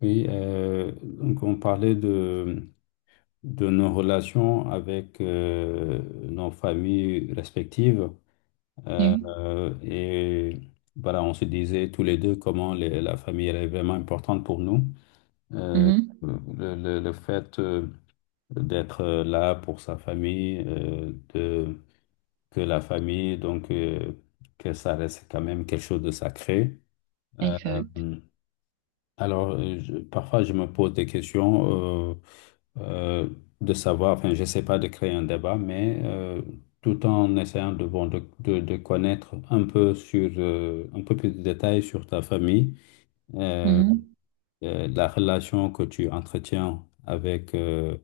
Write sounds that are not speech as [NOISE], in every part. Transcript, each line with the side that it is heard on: left: Oui, donc on parlait de nos relations avec nos familles respectives. Euh,
right: Oui,
left: euh, et voilà, on se disait tous les deux comment la famille elle est vraiment importante pour nous. Euh,
right: mhm,
left: le fait d'être là pour sa famille, que la famille, que ça reste quand même quelque chose de sacré. Euh,
right: exact.
left: parfois, je me pose des questions euh, de savoir, enfin, je sais pas de créer un débat, mais tout en essayant de, bon, de connaître un peu sur, un peu plus de détails sur ta famille, euh,
right: Mhm,
left: la relation que tu entretiens avec euh,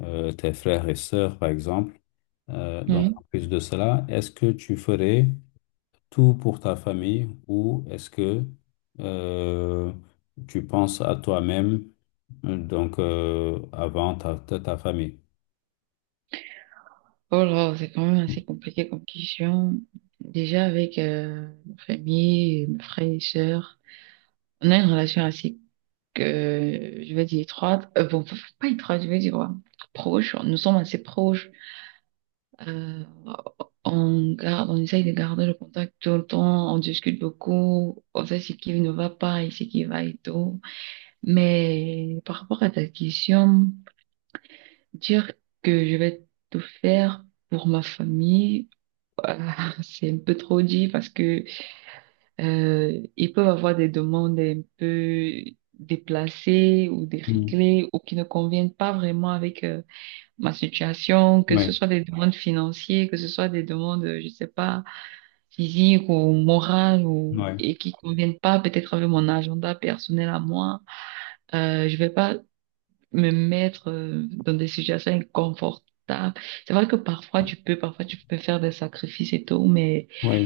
left: euh, tes frères et sœurs, par exemple. Donc,
right: oui.
left: en plus de cela, est-ce que tu ferais tout pour ta famille ou est-ce que euh, tu penses à toi-même, avant ta famille?
right: Oh là, c'est quand même assez compliqué comme question. Déjà avec ma famille, mes frères et sœurs, on a une relation assez, que je vais dire, étroite. Bon, pas étroite, je vais dire, ouais, proche. Nous sommes assez proches. Euh, on garde, on essaye de garder le contact tout le temps. On discute beaucoup. On sait ce qui ne va pas et ce qui va et tout. Mais par rapport à ta question... Dire que je vais tout faire pour ma famille, ah, [LAUGHS] c'est un peu trop dit parce que ils peuvent avoir des demandes un peu déplacées ou
left: Mm.
right: déréglées ou qui ne conviennent pas vraiment avec ma situation, que
left: Oui,
right: ce soit des demandes financières, que ce soit des demandes, je sais pas, physiques ou morales ou
left: oui,
right: et qui conviennent pas peut-être avec mon agenda personnel à moi. Je vais pas me mettre dans des situations inconfortables. C'est vrai que parfois tu peux faire des sacrifices et tout, mais
left: oui,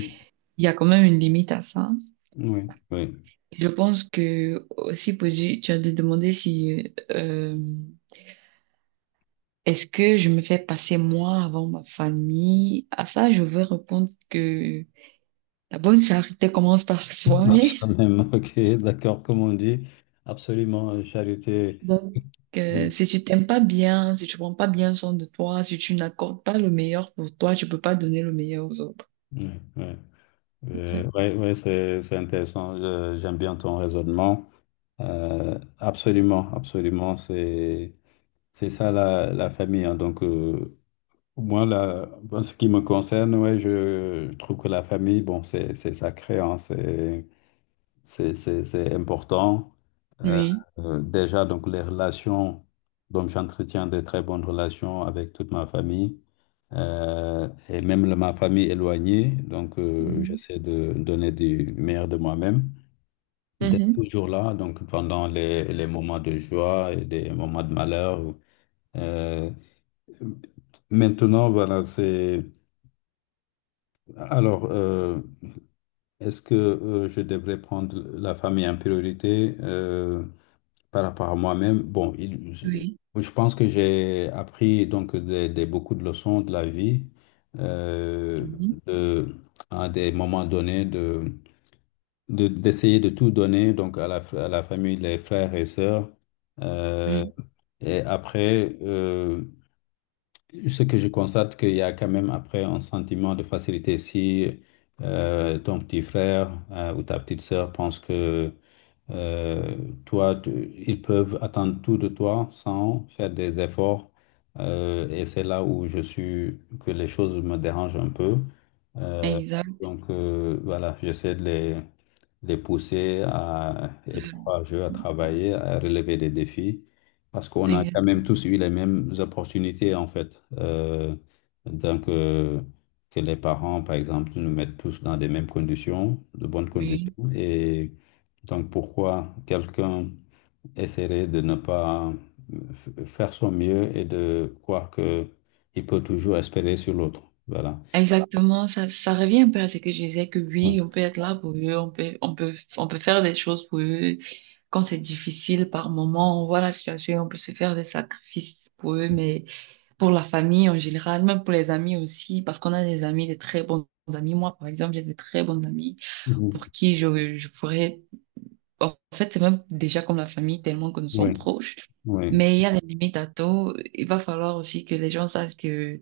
right: il y a quand même une limite à ça.
left: oui, oui.
right: Je pense que aussi, Pooji, tu as demandé si est-ce que je me fais passer moi avant ma famille? À ça, je veux répondre que la bonne charité commence par [LAUGHS]
left: À
right: soi-même.
left: soi-même, [LAUGHS] ok, d'accord, comme on dit, absolument, charité.
right: Donc, euh,
left: Oui,
right: si tu t'aimes pas bien, si tu prends pas bien soin de toi, si tu n'accordes pas le meilleur pour toi, tu peux pas donner le meilleur aux autres.
left: oui, oui.
right: Exact.
left: Ouais, ouais, c'est intéressant, j'aime bien ton raisonnement. Absolument, absolument, c'est ça la famille, hein, Moi, là, en ce qui me concerne, ouais, je trouve que la famille, bon, c'est sacré, hein, c'est important. Euh,
right: Oui.
left: déjà, donc, les relations, donc j'entretiens de très bonnes relations avec toute ma famille, et même ma famille éloignée,
right: Mhm.
left: j'essaie de donner du meilleur de moi-même, d'être
right: Mhm.
left: toujours là, donc, pendant les moments de joie et des moments de malheur. Euh, maintenant, voilà, c'est. Alors, est-ce que je devrais prendre la famille en priorité par rapport à moi-même? Bon,
right: Oui.
left: je pense que j'ai appris donc beaucoup de leçons de la vie, euh,
right: Mhm.
left: de, à des moments donnés d'essayer de tout donner donc à à la famille, les frères et sœurs. Euh,
right: Oui.
left: et après, euh, ce que je constate, qu'il y a quand même après un sentiment de facilité. Si ton petit frère ou ta petite sœur pense que euh, toi, ils peuvent attendre tout de toi sans faire des efforts. Et c'est là où je suis, que les choses me dérangent un peu. Euh,
right: Exact.
left: voilà, j'essaie de les pousser à être
right: Euh,
left: courageux, à travailler, à relever des défis, parce qu'on a quand
right: exact.
left: même tous eu les mêmes opportunités, en fait. Donc, euh, que les parents, par exemple, nous mettent tous dans des mêmes conditions, de bonnes
right: Oui.
left: conditions, et donc pourquoi quelqu'un essaierait de ne pas faire son mieux et de croire que il peut toujours espérer sur l'autre? Voilà.
right: Exactement. Ça revient un peu à ce que je disais que
left: Ouais.
right: oui, on peut être là pour eux, on peut faire des choses pour eux quand c'est difficile par moment. On voit la situation, on peut se faire des sacrifices pour eux, mais pour la famille en général, même pour les amis aussi, parce qu'on a des amis, des très bons amis. Moi, par exemple, j'ai des très bons amis pour
left: Mhm.
right: qui je pourrais. En fait, c'est même déjà comme la famille, tellement que nous sommes
left: Oui,
right: proches.
left: oui,
right: Mais il y a des limites à tout. Il va falloir aussi que les gens sachent que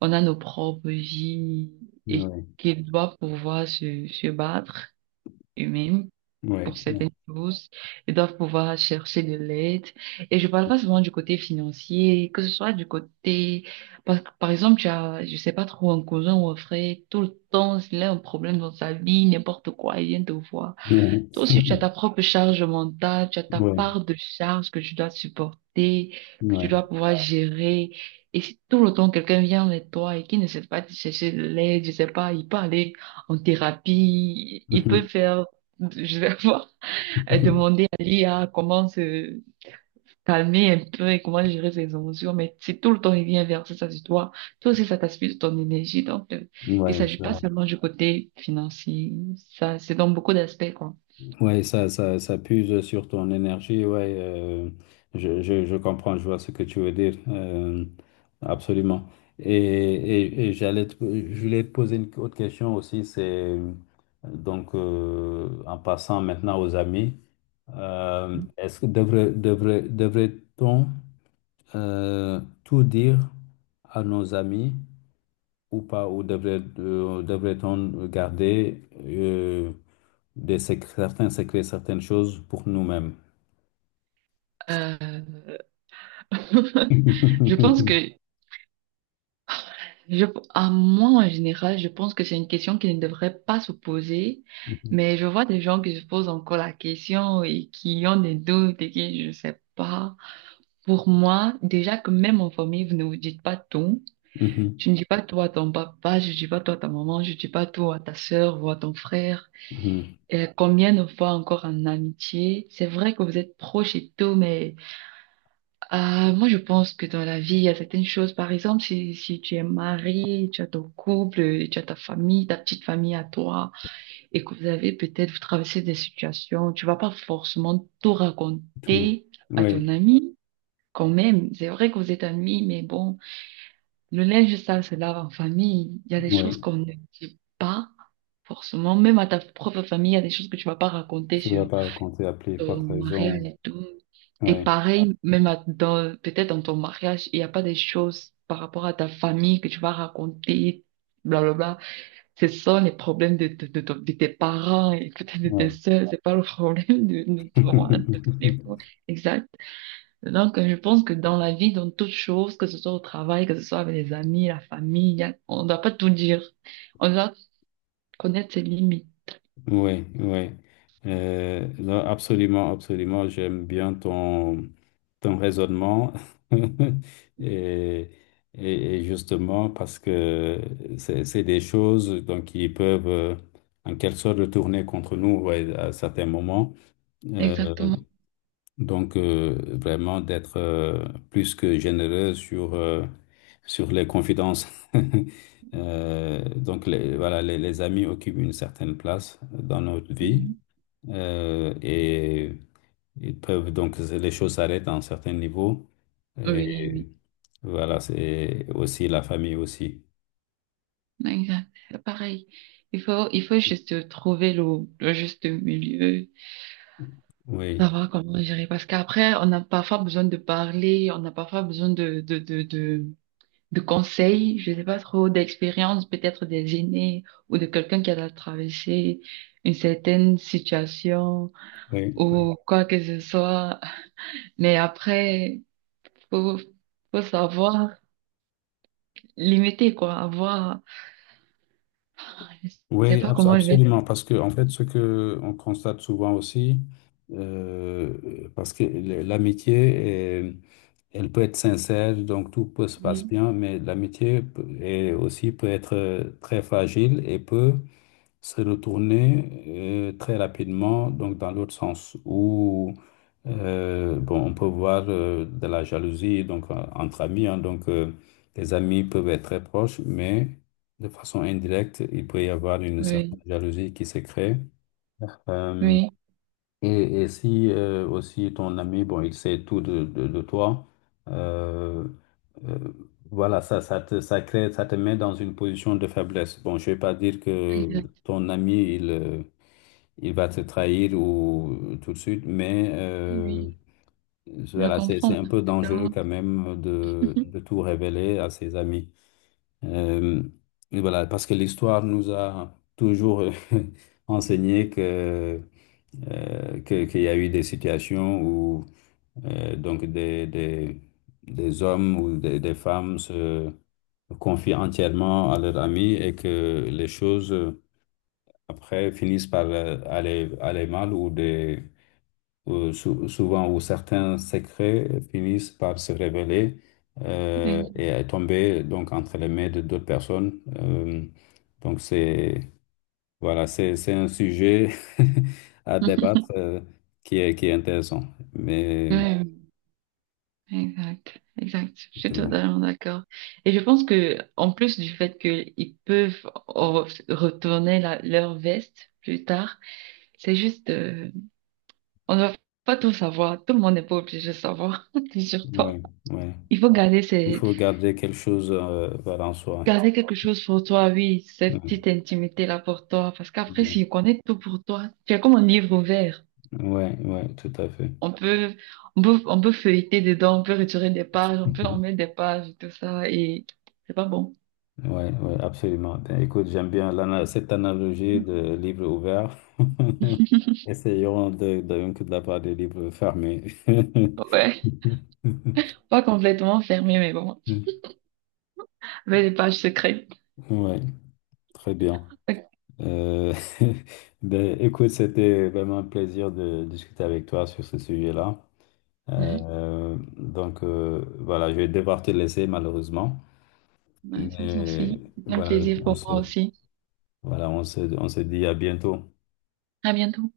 right: on a nos propres vies et
left: oui,
right: qu'ils doivent pouvoir se battre eux-mêmes
left: oui,
right: pour
left: oui, oui,
right: certaines choses. Ils doivent pouvoir chercher de l'aide. Et je parle pas seulement du côté financier, que ce soit du côté, parce que par exemple, tu as, je sais pas trop, un cousin ou un frère, tout le temps, il a un problème dans sa vie, n'importe quoi, il vient te voir. Toi aussi, tu as ta
left: [LAUGHS]
right: propre charge mentale, tu as ta
left: oui,
right: part de charge que tu dois supporter, que tu
left: oui,
right: dois pouvoir gérer. Et si tout le temps quelqu'un vient avec toi et qui ne sait pas te chercher de l'aide, je sais pas, il peut aller en thérapie, il peut faire, [LAUGHS] je sais pas, [LAUGHS]
left: [LAUGHS]
right: demander à l'IA comment se calmer un peu et comment gérer ses émotions. Mais si tout le temps il vient verser ça sur toi, toi aussi, ça t'aspire de ton énergie. Donc, il
left: oui,
right: s'agit pas
left: ça,
right: seulement du côté financier, ça, c'est dans beaucoup d'aspects, quoi.
left: ouais, ça puise sur ton énergie. Ouais, je comprends, je vois ce que tu veux dire. Absolument. Et je voulais te poser une autre question aussi. C'est en passant maintenant aux amis, est-ce que devrait-on tout dire à nos amis? Ou pas, ou devrait-on garder certains secrets, certaines choses pour nous-mêmes?
right: Euh, [LAUGHS] je pense
left: [LAUGHS]
right: que, je, à moi en général, je pense que c'est une question qui ne devrait pas se poser,
left: Mhm,
right: mais je vois des gens qui se posent encore la question et qui ont des doutes et qui, je sais pas. Pour moi, déjà que même en famille, vous ne vous dites pas tout.
left: mhm,
right: Tu ne dis pas toi à ton papa, je ne dis pas toi à ta maman, je ne dis pas toi à ta sœur ou à ton frère.
left: mhm.
right: Et combien de fois encore en amitié, c'est vrai que vous êtes proches et tout, mais moi je pense que dans la vie, il y a certaines choses. Par exemple, si tu es marié, tu as ton couple, tu as ta famille, ta petite famille à toi, et que vous avez peut-être, vous traversez des situations, tu vas pas forcément tout
left: Tout.
right: raconter à ton
left: Oui,
right: ami. Quand même, c'est vrai que vous êtes amis, mais bon. Le linge sale se lave en famille. Il y a des choses
left: oui,
right: qu'on ne dit pas forcément. Même à ta propre famille, il y a des choses que tu vas pas raconter
left: je ne dois
right: sur
left: pas raconter à plus
right: ton
left: forte
right: mariage
left: raison.
right: et tout. Et
left: Oui,
right: pareil, même à- dans, peut-être dans ton mariage, il n'y a pas des choses par rapport à ta famille que tu vas raconter, blablabla. Ce sont les problèmes de tes parents et peut-être de tes
left: oui.
right: soeurs. C'est pas le problème de, de ton
left: [LAUGHS]
right: époux. Donc, je pense que dans la vie, dans toute chose, que ce soit au travail, que ce soit avec les amis, la famille, y a- on ne doit pas tout dire. On doit connaître ses limites.
left: Oui, oui. Non, absolument, absolument. J'aime bien ton raisonnement. [LAUGHS] Et, et justement, parce que c'est des choses donc, qui peuvent en quelque sorte retourner contre nous, ouais, à certains moments. Euh,
right: Exactement.
left: vraiment d'être plus que généreux sur les confidences. [LAUGHS] Voilà, les amis occupent une certaine place dans notre vie.
right: Mhm.
left: Et ils peuvent donc, les choses s'arrêtent à un certain niveau.
right: Oui, oui.
left: Et voilà, c'est aussi la famille aussi.
right: Exact. Pareil. Il faut juste trouver le juste milieu,
left: Oui,
right: savoir comment gérer. Parce qu'après, on a parfois besoin de parler, on a parfois besoin de conseils, je sais pas trop, d'expérience, peut-être des aînés ou de quelqu'un qui a traversé une certaine situation.
left: oui,
right: Ou quoi que ce soit. Mais après, faut, faut savoir limiter, quoi, avoir, je sais
left: oui,
right: pas comment je vais dire.
left: absolument. Parce que, en fait, ce que on constate souvent aussi, parce que l'amitié, est- elle peut être sincère, donc tout peut se passe
right: Oui,
left: bien, mais est aussi peut être très fragile et peut se retourner très rapidement, donc dans l'autre sens, où bon, on peut voir de la jalousie donc, entre amis. Hein. Les amis peuvent être très proches, mais de façon indirecte, il peut y avoir une certaine
right: oui,
left: jalousie qui se crée. Euh,
right: oui,
left: et si aussi ton ami, bon, il sait tout de toi, euh, euh, voilà, ça crée, ça te met dans une position de faiblesse. Bon, je vais pas dire que
right: exact.
left: ton ami, il va te trahir ou tout de suite, mais
right: Oui, je
left: voilà, c'est
right: comprends
left: un peu dangereux
right: parfaitement.
left: quand même de
right: [LAUGHS]
left: tout révéler à ses amis. Euh, et voilà, parce que l'histoire nous a toujours [LAUGHS] enseigné que qu'il y a eu des situations où euh, donc des, des, des hommes ou des femmes se confient entièrement à leurs amis et que les choses après finissent par aller mal ou souvent où certains secrets finissent par se révéler
right: Exact.
left: et tomber donc entre les mains de d'autres personnes. Donc c'est Voilà, c'est un sujet [LAUGHS] à débattre, qui est intéressant. Mais
right: Oui, exact, exact. Je suis
left: bon,
right: totalement d'accord. Et je pense que, en plus du fait qu'ils peuvent re- retourner la- leur veste plus tard, c'est juste, on ne va pas tout savoir. Tout le monde n'est pas obligé de savoir, [LAUGHS] surtout.
left: ouais, ouais.
right: Il faut garder
left: Il
right: ces,
left: faut garder quelque chose, voilà, en soi.
right: garder quelque chose pour toi, oui, cette petite
left: Ouais,
right: intimité-là pour toi, parce qu'après,
left: bon,
right: si on connaît tout pour toi, tu es comme un livre ouvert.
left: ouais, ouais, tout à fait. [LAUGHS]
right: On peut, on peut feuilleter dedans, on peut retirer des pages, on peut en
left: Mhm.
right: mettre des pages, tout ça, et c'est pas bon.
left: Ouais, ouais, absolument. Ben, écoute, j'aime bien cette analogie de livre ouvert. [LAUGHS] Essayons de, donc de la part des livres fermés. [LAUGHS]
right: Ouais, pas complètement fermé, mais bon, avec des pages secrètes.
left: Ouais, très bien. Euh, [LAUGHS] ben, écoute, c'était vraiment un plaisir de discuter avec toi sur ce sujet-là.
right: Ouais,
left: Voilà, je vais devoir te laisser malheureusement,
right: ouais, ça c'est
left: mais
right: aussi, c'est un
left: voilà,
right: plaisir pour moi aussi.
left: voilà, on se dit à bientôt.
right: À bientôt.